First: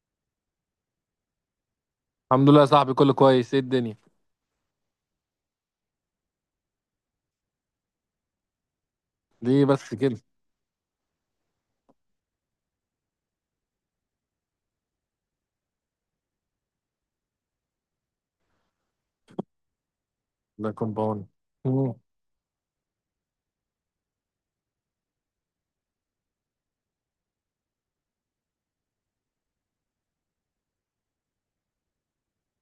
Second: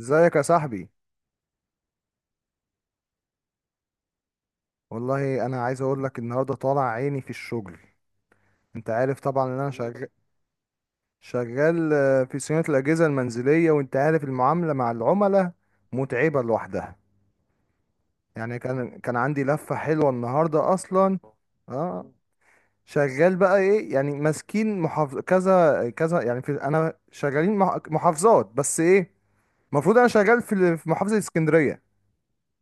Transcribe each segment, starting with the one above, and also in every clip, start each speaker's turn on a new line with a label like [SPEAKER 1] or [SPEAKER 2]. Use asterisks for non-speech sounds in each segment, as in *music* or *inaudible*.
[SPEAKER 1] ازيك يا صاحبي؟
[SPEAKER 2] الحمد لله يا صاحبي، كله كويس. ايه الدنيا
[SPEAKER 1] والله انا عايز اقول لك، النهارده طالع عيني في الشغل. انت عارف طبعا ان
[SPEAKER 2] دي
[SPEAKER 1] انا
[SPEAKER 2] بس
[SPEAKER 1] شغال
[SPEAKER 2] كده؟
[SPEAKER 1] شغال في صيانه الاجهزه المنزليه، وانت عارف المعامله مع العملاء متعبه لوحدها. يعني كان عندي لفه حلوه
[SPEAKER 2] ده
[SPEAKER 1] النهارده اصلا.
[SPEAKER 2] كومباوند. امم
[SPEAKER 1] اه، شغال بقى ايه، يعني ماسكين محافظ كذا كذا. يعني في، انا شغالين محافظات، بس ايه، المفروض انا شغال في محافظه اسكندريه،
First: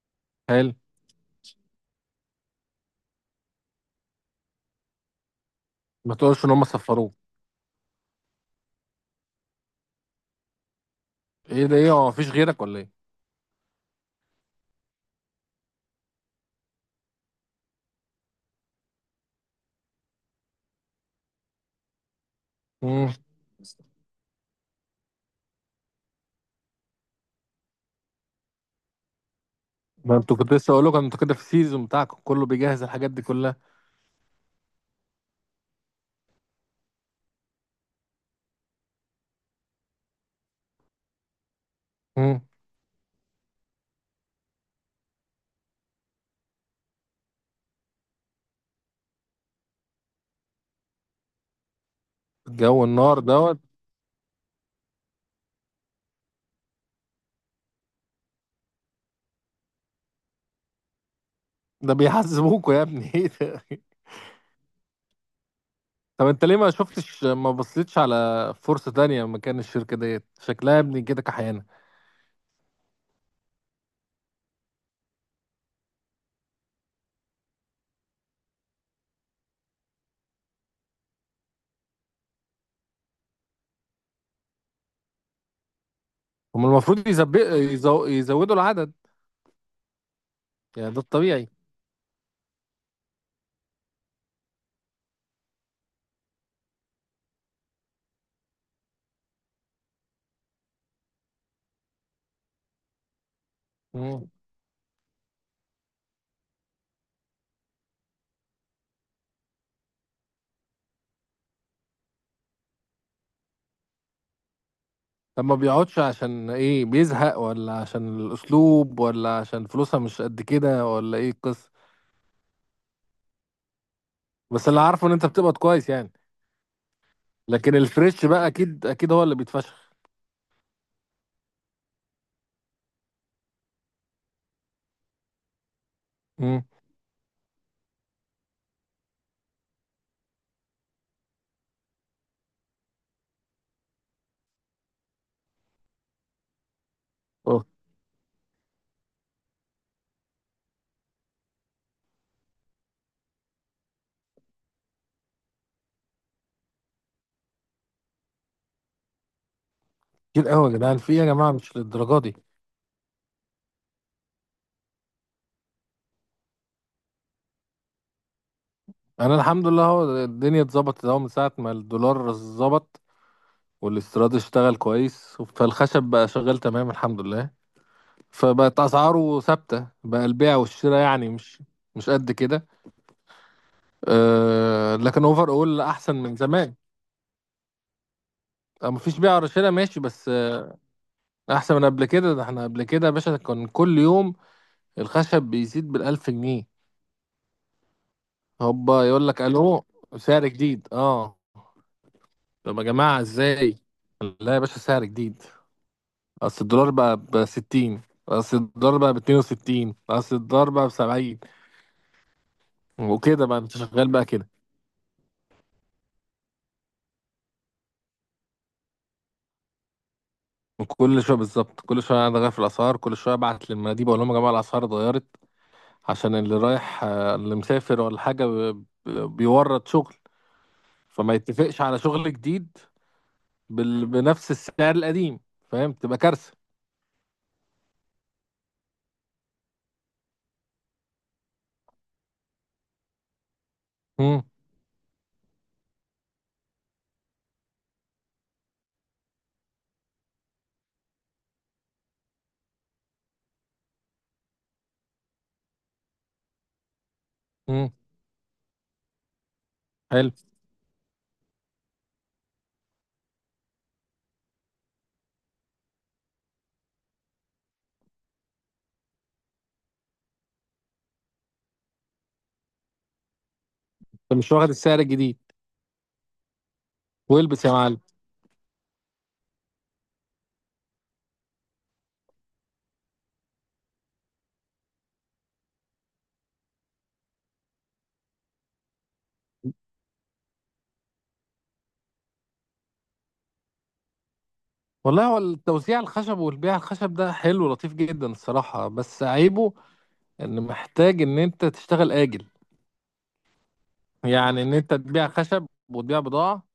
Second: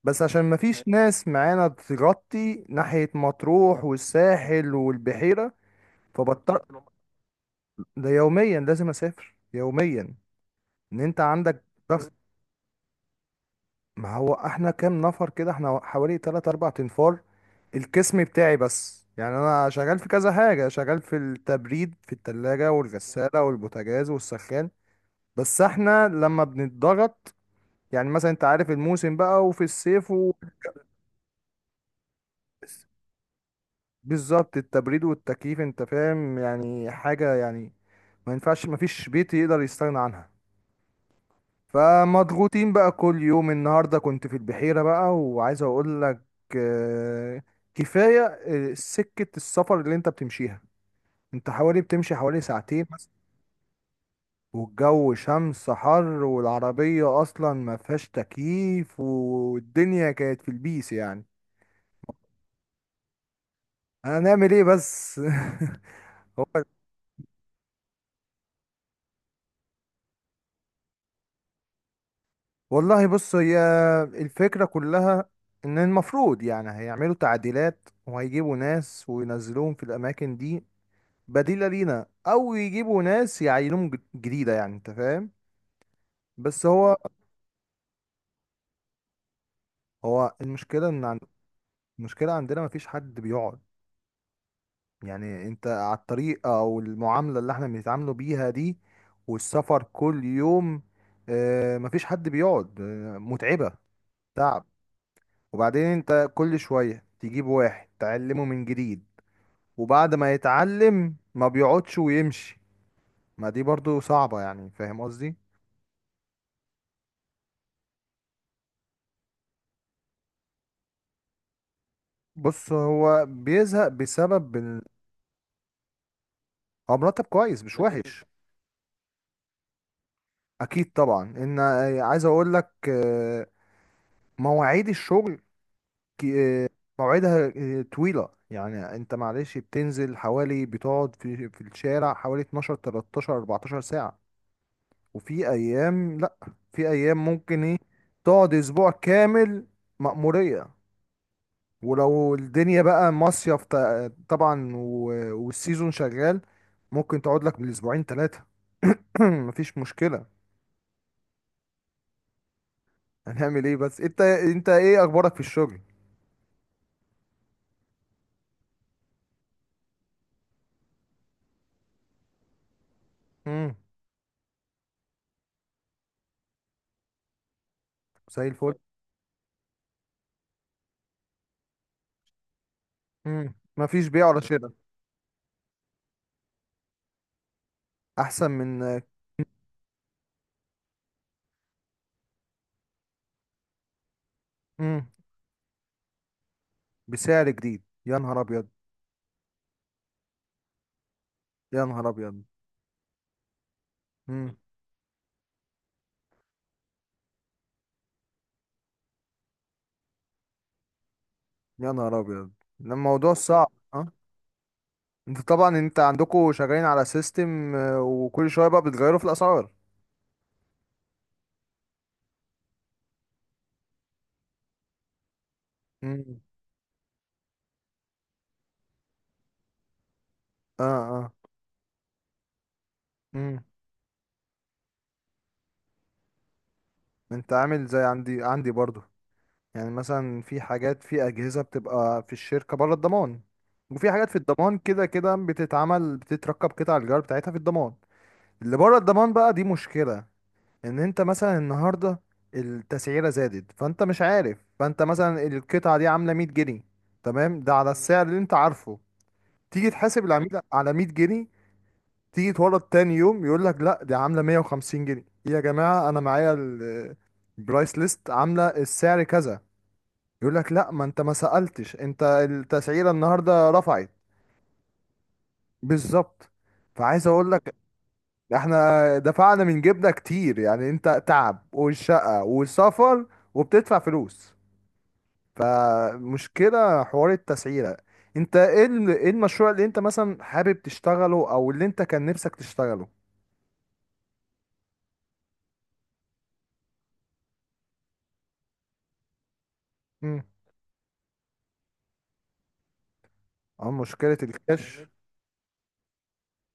[SPEAKER 1] بس عشان
[SPEAKER 2] حلو.
[SPEAKER 1] مفيش ناس معانا تغطي ناحية مطروح والساحل والبحيرة.
[SPEAKER 2] ما تقولش ان هم
[SPEAKER 1] فبضطر،
[SPEAKER 2] صفروه.
[SPEAKER 1] ده يوميا لازم اسافر يوميا. ان انت عندك
[SPEAKER 2] ايه ده؟ ايه هو
[SPEAKER 1] ضغط.
[SPEAKER 2] مفيش غيرك ولا ايه؟
[SPEAKER 1] ما هو احنا كام نفر كده؟ احنا حوالي 3 4 انفار القسم بتاعي بس. يعني انا شغال في كذا حاجة، شغال في التبريد، في التلاجة
[SPEAKER 2] امم
[SPEAKER 1] والغسالة والبوتاجاز والسخان. بس احنا لما بنتضغط، يعني مثلا انت عارف الموسم بقى وفي الصيف،
[SPEAKER 2] ده انتوا، كنت لسه اقول لكم انتوا كده في السيزون بتاعكم كله بيجهز الحاجات دي كلها.
[SPEAKER 1] بالظبط التبريد والتكييف، انت فاهم يعني حاجة يعني، ما ينفعش، ما فيش بيت يقدر يستغنى عنها.
[SPEAKER 2] امم
[SPEAKER 1] فمضغوطين بقى كل يوم. النهاردة كنت في البحيرة بقى، وعايز اقول لك آه، كفاية. سكة السفر اللي انت بتمشيها، انت حوالي بتمشي حوالي
[SPEAKER 2] الجو
[SPEAKER 1] ساعتين مثلا،
[SPEAKER 2] النار دوت.
[SPEAKER 1] والجو شمس حر، والعربية اصلا ما فيهاش تكييف، والدنيا كانت في البيس يعني.
[SPEAKER 2] ده بيحزبوكوا يا ابني *laughs* ايه ده؟
[SPEAKER 1] هنعمل ايه بس؟ *laughs*
[SPEAKER 2] طب
[SPEAKER 1] هو
[SPEAKER 2] انت ليه ما شفتش، ما بصيتش على فرصة تانية؟ مكان الشركة ديت شكلها يا ابني كده كحيانة.
[SPEAKER 1] والله بص، هي الفكرة كلها ان المفروض يعني هيعملوا تعديلات وهيجيبوا ناس وينزلوهم في الاماكن دي بديلة لينا، او يجيبوا ناس يعينوهم جديدة، يعني انت فاهم. بس
[SPEAKER 2] هم
[SPEAKER 1] هو،
[SPEAKER 2] المفروض يزودوا العدد،
[SPEAKER 1] هو المشكلة
[SPEAKER 2] يعني ده
[SPEAKER 1] ان
[SPEAKER 2] الطبيعي.
[SPEAKER 1] المشكلة عندنا مفيش حد بيقعد. يعني انت على الطريقة او المعاملة اللي احنا بنتعاملوا بيها دي، والسفر كل يوم، مفيش حد بيقعد، متعبة،
[SPEAKER 2] مم.
[SPEAKER 1] تعب. وبعدين انت كل شوية تجيب واحد تعلمه من جديد، وبعد ما يتعلم ما بيقعدش ويمشي. ما دي برضو صعبة، يعني فاهم قصدي.
[SPEAKER 2] طب ما بيقعدش عشان ايه؟ بيزهق، ولا عشان الاسلوب، ولا عشان فلوسها مش قد كده، ولا ايه القصه؟
[SPEAKER 1] بص، هو بيزهق بسبب
[SPEAKER 2] بس اللي
[SPEAKER 1] إن-
[SPEAKER 2] عارفه ان انت بتقبض كويس يعني.
[SPEAKER 1] هو مرتب كويس
[SPEAKER 2] لكن
[SPEAKER 1] مش وحش.
[SPEAKER 2] الفريش بقى اكيد هو اللي بيتفشخ.
[SPEAKER 1] اكيد طبعا، ان عايز اقول لك مواعيد الشغل
[SPEAKER 2] امم
[SPEAKER 1] كي- آه، مواعيدها طويلة. يعني انت معلش بتنزل حوالي، بتقعد في الشارع حوالي 12 13 14 ساعة. وفي ايام لا، في ايام ممكن
[SPEAKER 2] اه
[SPEAKER 1] ايه تقعد اسبوع كامل، مأمورية. ولو الدنيا بقى مصيف طبعا، والسيزون شغال، ممكن تقعد لك بالاسبوعين ثلاثة. *coughs* *clears throat* مفيش مشكلة.
[SPEAKER 2] كتير قوي يا جدعان، في إيه يا جماعه؟ مش للدرجه دي.
[SPEAKER 1] هنعمل ايه بس؟ انت، انت ايه اخبارك في الشغل؟
[SPEAKER 2] انا الحمد لله، هو الدنيا اتظبطت اهو من ساعه ما الدولار اتظبط
[SPEAKER 1] امم.
[SPEAKER 2] والاستيراد اشتغل كويس، فالخشب بقى شغال تمام الحمد لله.
[SPEAKER 1] زي الفل.
[SPEAKER 2] فبقت اسعاره ثابته، بقى البيع والشراء يعني مش قد كده.
[SPEAKER 1] امم. مفيش بيع ولا شراء.
[SPEAKER 2] أه، لكن اوفر اول، احسن من زمان.
[SPEAKER 1] احسن من.
[SPEAKER 2] اه مفيش بيع رشاشة، ماشي، بس احسن من قبل كده. ده احنا قبل كده يا باشا كان كل يوم
[SPEAKER 1] امم.
[SPEAKER 2] الخشب بيزيد بالألف جنيه.
[SPEAKER 1] بسعر جديد، يا نهار ابيض.
[SPEAKER 2] هوبا يقول لك الو، سعر جديد. اه
[SPEAKER 1] يا نهار ابيض.
[SPEAKER 2] طب يا جماعة ازاي؟ لا
[SPEAKER 1] امم.
[SPEAKER 2] يا باشا، سعر جديد. اصل الدولار بقى ب 60، اصل الدولار بقى ب 62، اصل الدولار بقى ب 70.
[SPEAKER 1] يا نهار ابيض. ده الموضوع
[SPEAKER 2] وكده بقى انت
[SPEAKER 1] صعب
[SPEAKER 2] شغال
[SPEAKER 1] اه.
[SPEAKER 2] بقى كده.
[SPEAKER 1] انت طبعا انت عندكم شغالين على سيستم، وكل شوية بقى بتغيروا في الاسعار.
[SPEAKER 2] كل شويه بالظبط، كل شويه انا غير في الاسعار، كل شويه ابعت للمناديب اقول لهم يا جماعه الاسعار اتغيرت، عشان
[SPEAKER 1] امم.
[SPEAKER 2] اللي رايح اللي مسافر ولا حاجه بيورط شغل،
[SPEAKER 1] اه.
[SPEAKER 2] فما يتفقش على شغل جديد
[SPEAKER 1] اه.
[SPEAKER 2] بنفس السعر القديم. فاهم؟ تبقى كارثه.
[SPEAKER 1] انت عامل زي عندي برضو. يعني مثلا في حاجات، في اجهزه بتبقى في الشركه بره الضمان، وفي حاجات في
[SPEAKER 2] امم.
[SPEAKER 1] الضمان، كده كده بتتعمل، بتتركب قطع الغيار بتاعتها في الضمان. اللي بره الضمان بقى دي مشكله، ان انت مثلا النهارده التسعيره زادت، فانت مش عارف. فانت مثلا القطعه دي عامله 100 جنيه، تمام، ده على
[SPEAKER 2] امم.
[SPEAKER 1] السعر اللي انت عارفه. تيجي تحاسب
[SPEAKER 2] حلو.
[SPEAKER 1] العميل على 100 جنيه، تيجي تورد تاني يوم، يقول لك لا دي عامله 150 جنيه. إيه يا جماعه؟ انا معايا البرايس ليست عامله السعر كذا. يقول لك لا، ما انت ما سألتش، انت التسعيرة النهاردة رفعت.
[SPEAKER 2] انت مش واخد السعر الجديد؟
[SPEAKER 1] بالظبط. فعايز اقول
[SPEAKER 2] والبس يا
[SPEAKER 1] لك
[SPEAKER 2] معلم.
[SPEAKER 1] احنا دفعنا من جيبنا كتير. يعني انت تعب، والشقة، والسفر، وبتدفع فلوس. فمشكلة حوار التسعيرة. انت ايه، ايه المشروع اللي انت مثلا حابب تشتغله او اللي انت كان نفسك تشتغله؟
[SPEAKER 2] والله، هو التوزيع الخشب والبيع الخشب ده حلو لطيف جدا الصراحه، بس عيبه
[SPEAKER 1] امم.
[SPEAKER 2] ان محتاج ان انت تشتغل اجل.
[SPEAKER 1] اه، مشكلة
[SPEAKER 2] يعني ان انت
[SPEAKER 1] الكاش.
[SPEAKER 2] تبيع خشب وتبيع بضاعه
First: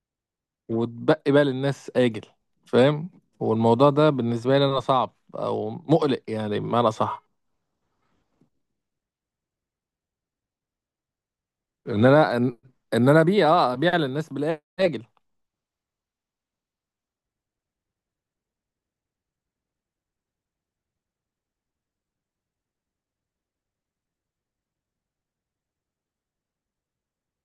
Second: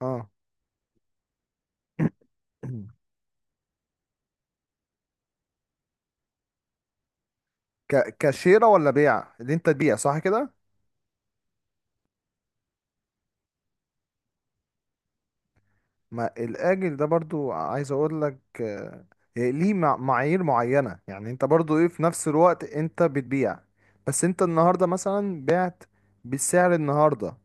[SPEAKER 1] اه.
[SPEAKER 2] وتبقي بقى للناس اجل،
[SPEAKER 1] *clears throat*
[SPEAKER 2] فاهم؟ والموضوع ده بالنسبه لي انا صعب او مقلق يعني، بمعنى صح،
[SPEAKER 1] كاشيرة ولا بيع، اللي انت تبيع صح كده.
[SPEAKER 2] ان انا ان إن انا ابيع للناس بالاجل.
[SPEAKER 1] ما الاجل ده برضو، عايز اقول لك ليه معايير معينة. يعني انت برضو ايه، في نفس الوقت انت بتبيع، بس انت النهاردة مثلا بعت بالسعر النهاردة،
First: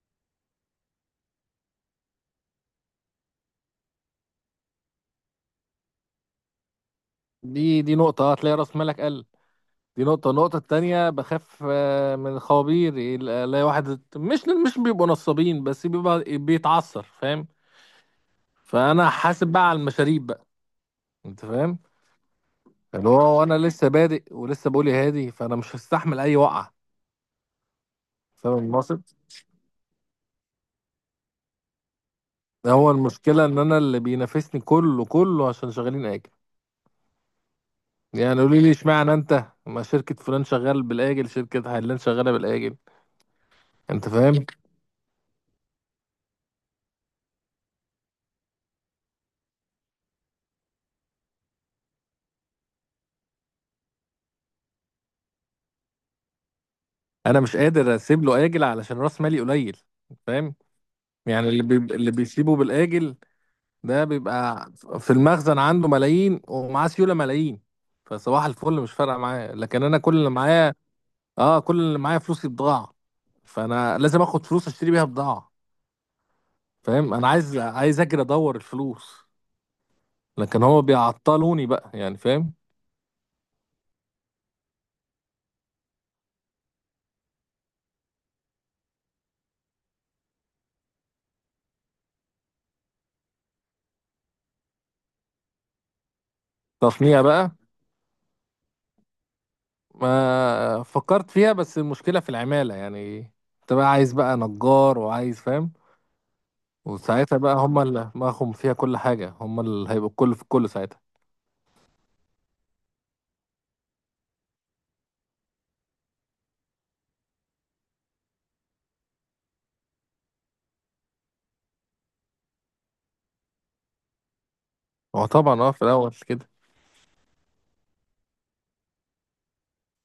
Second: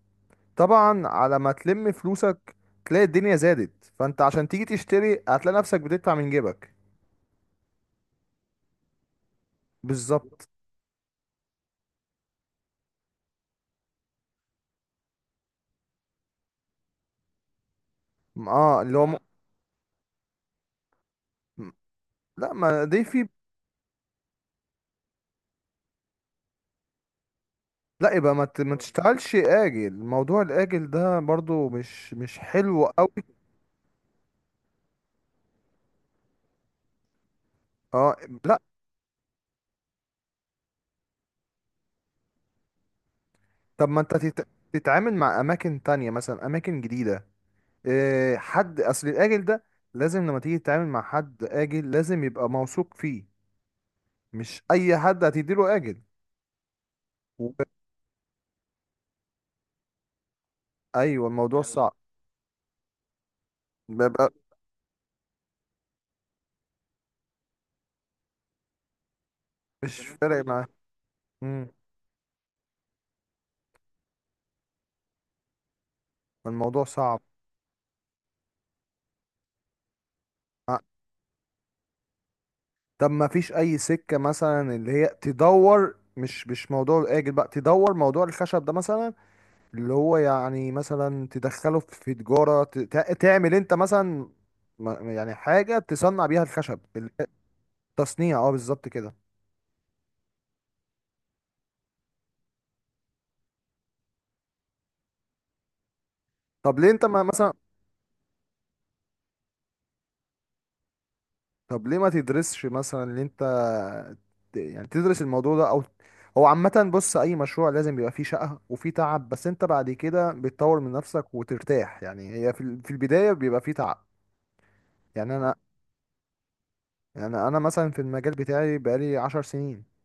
[SPEAKER 1] طبعا على ما تلم فلوسك تلاقي الدنيا زادت، فانت عشان تيجي تشتري هتلاقي نفسك بتدفع من جيبك.
[SPEAKER 2] دي نقطة، هتلاقي رأس مالك قل. دي نقطة.
[SPEAKER 1] بالظبط.
[SPEAKER 2] النقطة التانية بخاف من الخوابير. الاقي واحد مش بيبقوا نصابين بس بيبقى بيتعثر، فاهم؟
[SPEAKER 1] اه اللي هو
[SPEAKER 2] فأنا
[SPEAKER 1] لا.
[SPEAKER 2] حاسب بقى على المشاريب بقى. أنت
[SPEAKER 1] م-
[SPEAKER 2] فاهم؟
[SPEAKER 1] لا، ما دي
[SPEAKER 2] اللي
[SPEAKER 1] في.
[SPEAKER 2] هو أنا لسه بادئ ولسه بقولي هادي، فأنا مش هستحمل أي وقعة.
[SPEAKER 1] لا، يبقى ما
[SPEAKER 2] فاهم
[SPEAKER 1] ما
[SPEAKER 2] المقصد؟
[SPEAKER 1] تشتغلش اجل. موضوع الاجل ده برضو مش مش حلو
[SPEAKER 2] هو
[SPEAKER 1] قوي.
[SPEAKER 2] المشكلة إن أنا اللي بينافسني كله عشان شغالين آجل.
[SPEAKER 1] اه،
[SPEAKER 2] يعني
[SPEAKER 1] لا.
[SPEAKER 2] قولي لي اشمعنى أنت، ما شركة فلان شغال بالآجل، شركة علان شغالة بالآجل.
[SPEAKER 1] طب ما
[SPEAKER 2] أنت
[SPEAKER 1] انت
[SPEAKER 2] فاهم؟
[SPEAKER 1] تتعامل مع اماكن تانية، مثلا اماكن جديدة. إيه، حد اصل الاجل ده لازم لما تيجي تتعامل مع حد اجل لازم يبقى موثوق فيه، مش اي حد هتديله اجل.
[SPEAKER 2] انا
[SPEAKER 1] و...
[SPEAKER 2] مش قادر اسيب له اجل علشان راس مالي قليل، فاهم؟
[SPEAKER 1] ايوه،
[SPEAKER 2] يعني
[SPEAKER 1] الموضوع صعب.
[SPEAKER 2] اللي بيسيبه بالاجل ده
[SPEAKER 1] بيبقى
[SPEAKER 2] بيبقى في المخزن عنده ملايين ومعاه سيوله ملايين، فصباح الفل مش فارقه معايا. لكن انا
[SPEAKER 1] مش
[SPEAKER 2] كل اللي
[SPEAKER 1] فارق معاه.
[SPEAKER 2] معايا، اه،
[SPEAKER 1] امم.
[SPEAKER 2] كل اللي معايا فلوسي بضاعه، فانا لازم اخد فلوس اشتري بيها بضاعه،
[SPEAKER 1] الموضوع
[SPEAKER 2] فاهم؟
[SPEAKER 1] صعب.
[SPEAKER 2] انا عايز اجري ادور الفلوس، لكن
[SPEAKER 1] آه،
[SPEAKER 2] هو بيعطلوني بقى يعني، فاهم؟
[SPEAKER 1] طب ما فيش اي سكة مثلا اللي هي تدور، مش مش موضوع الاجل بقى، تدور موضوع الخشب ده مثلا، اللي هو يعني مثلا تدخله في تجارة تعمل انت مثلا يعني حاجة تصنع بيها الخشب.
[SPEAKER 2] تصنيع بقى.
[SPEAKER 1] التصنيع اه، بالظبط كده.
[SPEAKER 2] ما فكرت فيها، بس المشكله في العماله يعني. انت بقى عايز بقى نجار وعايز، فاهم؟
[SPEAKER 1] طب ليه انت ما
[SPEAKER 2] وساعتها
[SPEAKER 1] مثلا،
[SPEAKER 2] بقى هم اللي معهم فيها كل حاجة، هم اللي هيبقوا الكل في الكل ساعتها.
[SPEAKER 1] طب ليه ما تدرسش مثلا اللي انت يعني تدرس الموضوع ده او. هو عامة، بص، اي مشروع لازم بيبقى فيه شقة وفيه تعب، بس انت بعد كده بتطور من نفسك وترتاح. يعني هي في البداية بيبقى فيه تعب.
[SPEAKER 2] هو
[SPEAKER 1] يعني انا،
[SPEAKER 2] طبعا اه في الأول كده.
[SPEAKER 1] يعني انا مثلا في المجال بتاعي بقالي 10 سنين.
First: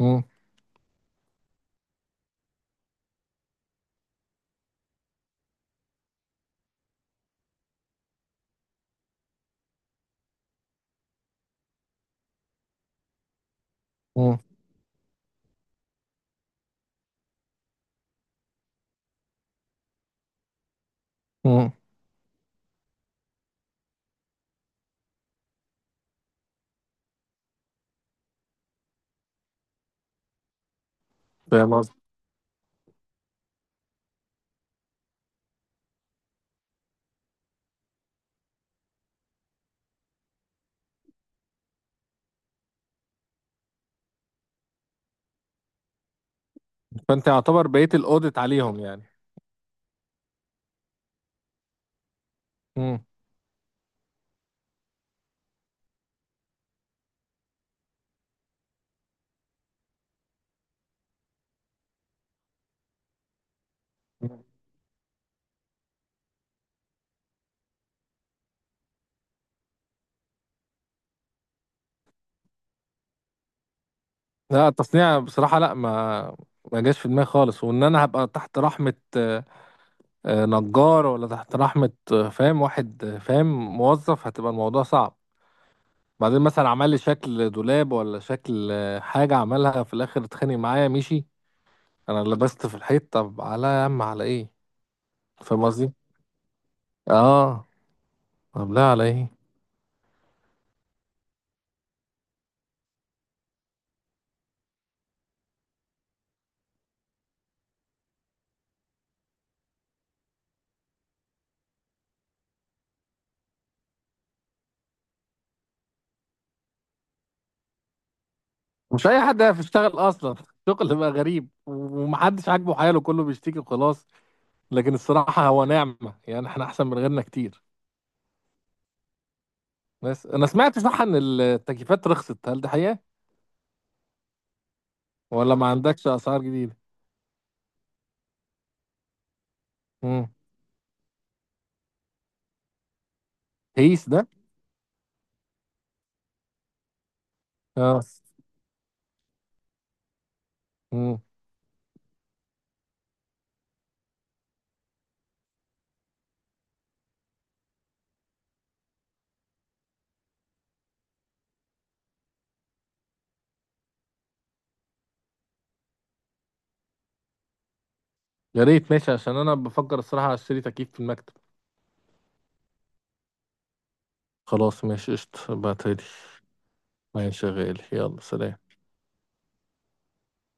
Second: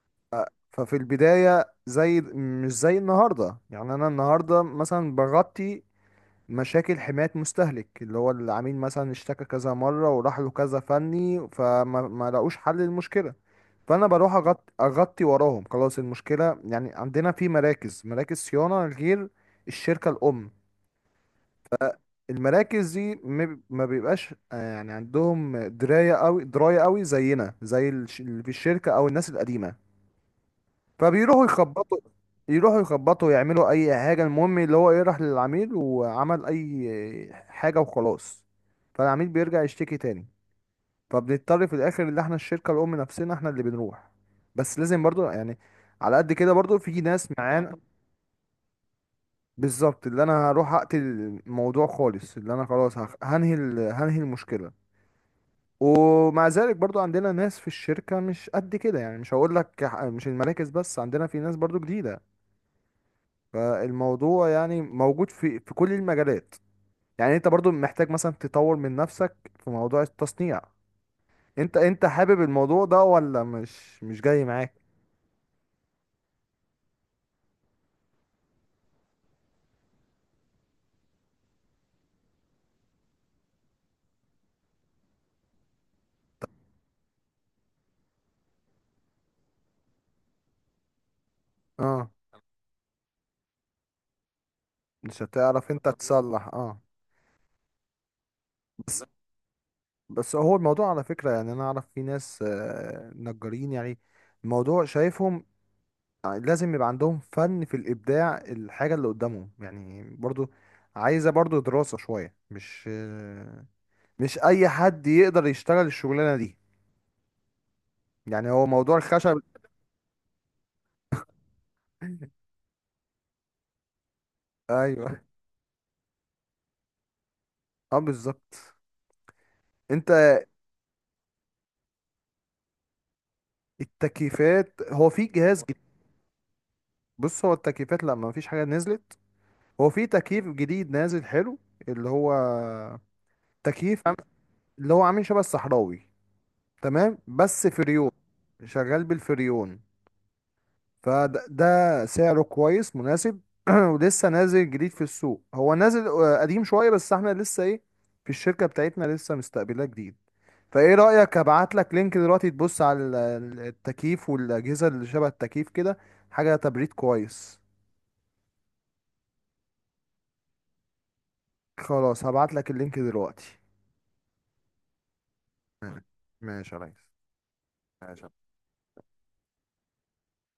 [SPEAKER 2] مم.
[SPEAKER 1] ففي البداية زي مش زي النهاردة. يعني أنا النهاردة مثلا بغطي مشاكل حماية مستهلك، اللي هو العميل مثلا اشتكى كذا مرة وراح له كذا فني فما ما لقوش حل للمشكلة. فأنا بروح
[SPEAKER 2] مم.
[SPEAKER 1] أغطي, وراهم، خلاص المشكلة. يعني عندنا في مراكز صيانة غير الشركة الأم.
[SPEAKER 2] مم.
[SPEAKER 1] المراكز دي ما بيبقاش يعني عندهم دراية أوي، دراية أوي زينا، زي اللي في الشركة أو الناس القديمة. فبيروحوا
[SPEAKER 2] فاهم قصدي؟
[SPEAKER 1] يخبطوا، يروحوا يخبطوا، يعملوا اي حاجه، المهم اللي هو ايه، راح للعميل وعمل اي حاجه وخلاص. فالعميل بيرجع يشتكي تاني. فبنضطر في الاخر اللي احنا الشركه الام نفسنا احنا اللي بنروح. بس لازم برضو يعني على قد كده برضو في
[SPEAKER 2] فأنت
[SPEAKER 1] ناس
[SPEAKER 2] يعتبر
[SPEAKER 1] معانا.
[SPEAKER 2] بقيت الأوديت عليهم يعني.
[SPEAKER 1] بالظبط، اللي انا هروح اقتل الموضوع خالص، اللي انا خلاص
[SPEAKER 2] مم.
[SPEAKER 1] هنهي المشكله. ومع ذلك برضو عندنا ناس في الشركه مش قد كده. يعني مش هقول لك مش المراكز بس، عندنا في ناس برضو جديده.
[SPEAKER 2] مم.
[SPEAKER 1] فالموضوع يعني موجود في كل المجالات. يعني انت برضو محتاج مثلا تطور من نفسك في موضوع التصنيع. انت، انت حابب الموضوع ده ولا مش مش جاي
[SPEAKER 2] لا
[SPEAKER 1] معاك؟
[SPEAKER 2] التصنيع بصراحة، لا ما ما جاش في دماغي خالص. وإن أنا هبقى تحت رحمة نجار، ولا تحت رحمة فاهم، واحد فاهم، موظف، هتبقى الموضوع صعب. بعدين مثلا عمل لي شكل دولاب ولا شكل حاجة، عملها في الآخر اتخانق معايا، مشي.
[SPEAKER 1] اه،
[SPEAKER 2] أنا لبست في الحيط، طب على يا عم على إيه؟
[SPEAKER 1] مش
[SPEAKER 2] فاهم
[SPEAKER 1] هتعرف انت
[SPEAKER 2] قصدي؟
[SPEAKER 1] تصلح. اه.
[SPEAKER 2] اه. طب لا،
[SPEAKER 1] بس،
[SPEAKER 2] على ايه؟
[SPEAKER 1] بس هو الموضوع على فكرة، يعني انا اعرف في ناس نجارين. يعني الموضوع شايفهم لازم يبقى عندهم فن في الابداع، الحاجة اللي قدامهم يعني برضو عايزة برضو دراسة شوية، مش مش اي حد يقدر يشتغل الشغلانة دي، يعني هو موضوع
[SPEAKER 2] مش اي
[SPEAKER 1] الخشب.
[SPEAKER 2] حد يعرف يشتغل اصلا *laughs* شغل بقى غريب
[SPEAKER 1] *laughs*
[SPEAKER 2] ومحدش عاجبه حاله، كله بيشتكي وخلاص. لكن
[SPEAKER 1] ايوه.
[SPEAKER 2] الصراحه هو نعمه يعني، احنا احسن من غيرنا كتير.
[SPEAKER 1] اه بالظبط. انت
[SPEAKER 2] بس انا سمعت صح ان التكييفات رخصت، هل ده حقيقه؟
[SPEAKER 1] التكييفات، هو في
[SPEAKER 2] ولا
[SPEAKER 1] جهاز
[SPEAKER 2] ما
[SPEAKER 1] جديد.
[SPEAKER 2] عندكش اسعار جديده؟
[SPEAKER 1] بص، هو التكييفات لا، ما فيش حاجه نزلت. هو في
[SPEAKER 2] امم.
[SPEAKER 1] تكييف جديد نازل حلو، اللي هو تكييف
[SPEAKER 2] هيس ده.
[SPEAKER 1] اللي هو عامل شبه الصحراوي، تمام، بس
[SPEAKER 2] اه.
[SPEAKER 1] فريون، شغال بالفريون.
[SPEAKER 2] امم.
[SPEAKER 1] فده ده سعره كويس مناسب. *clears throat* ولسه نازل جديد في السوق. هو نازل قديم شويه، بس احنا لسه ايه، في الشركه بتاعتنا لسه مستقبلاه جديد. فايه رأيك ابعت لك لينك دلوقتي تبص على التكييف والأجهزة اللي شبه التكييف كده، حاجة تبريد كويس.
[SPEAKER 2] يا ريت، ماشي، عشان انا بفكر الصراحه اشتري تكييف في المكتب.
[SPEAKER 1] خلاص هبعت لك اللينك دلوقتي.
[SPEAKER 2] خلاص، ماشي، قشطه، بعتلي.
[SPEAKER 1] ماشي. ماشي يا ريس.
[SPEAKER 2] ماشي يا غالي، يلا
[SPEAKER 1] ماشي.
[SPEAKER 2] سلام.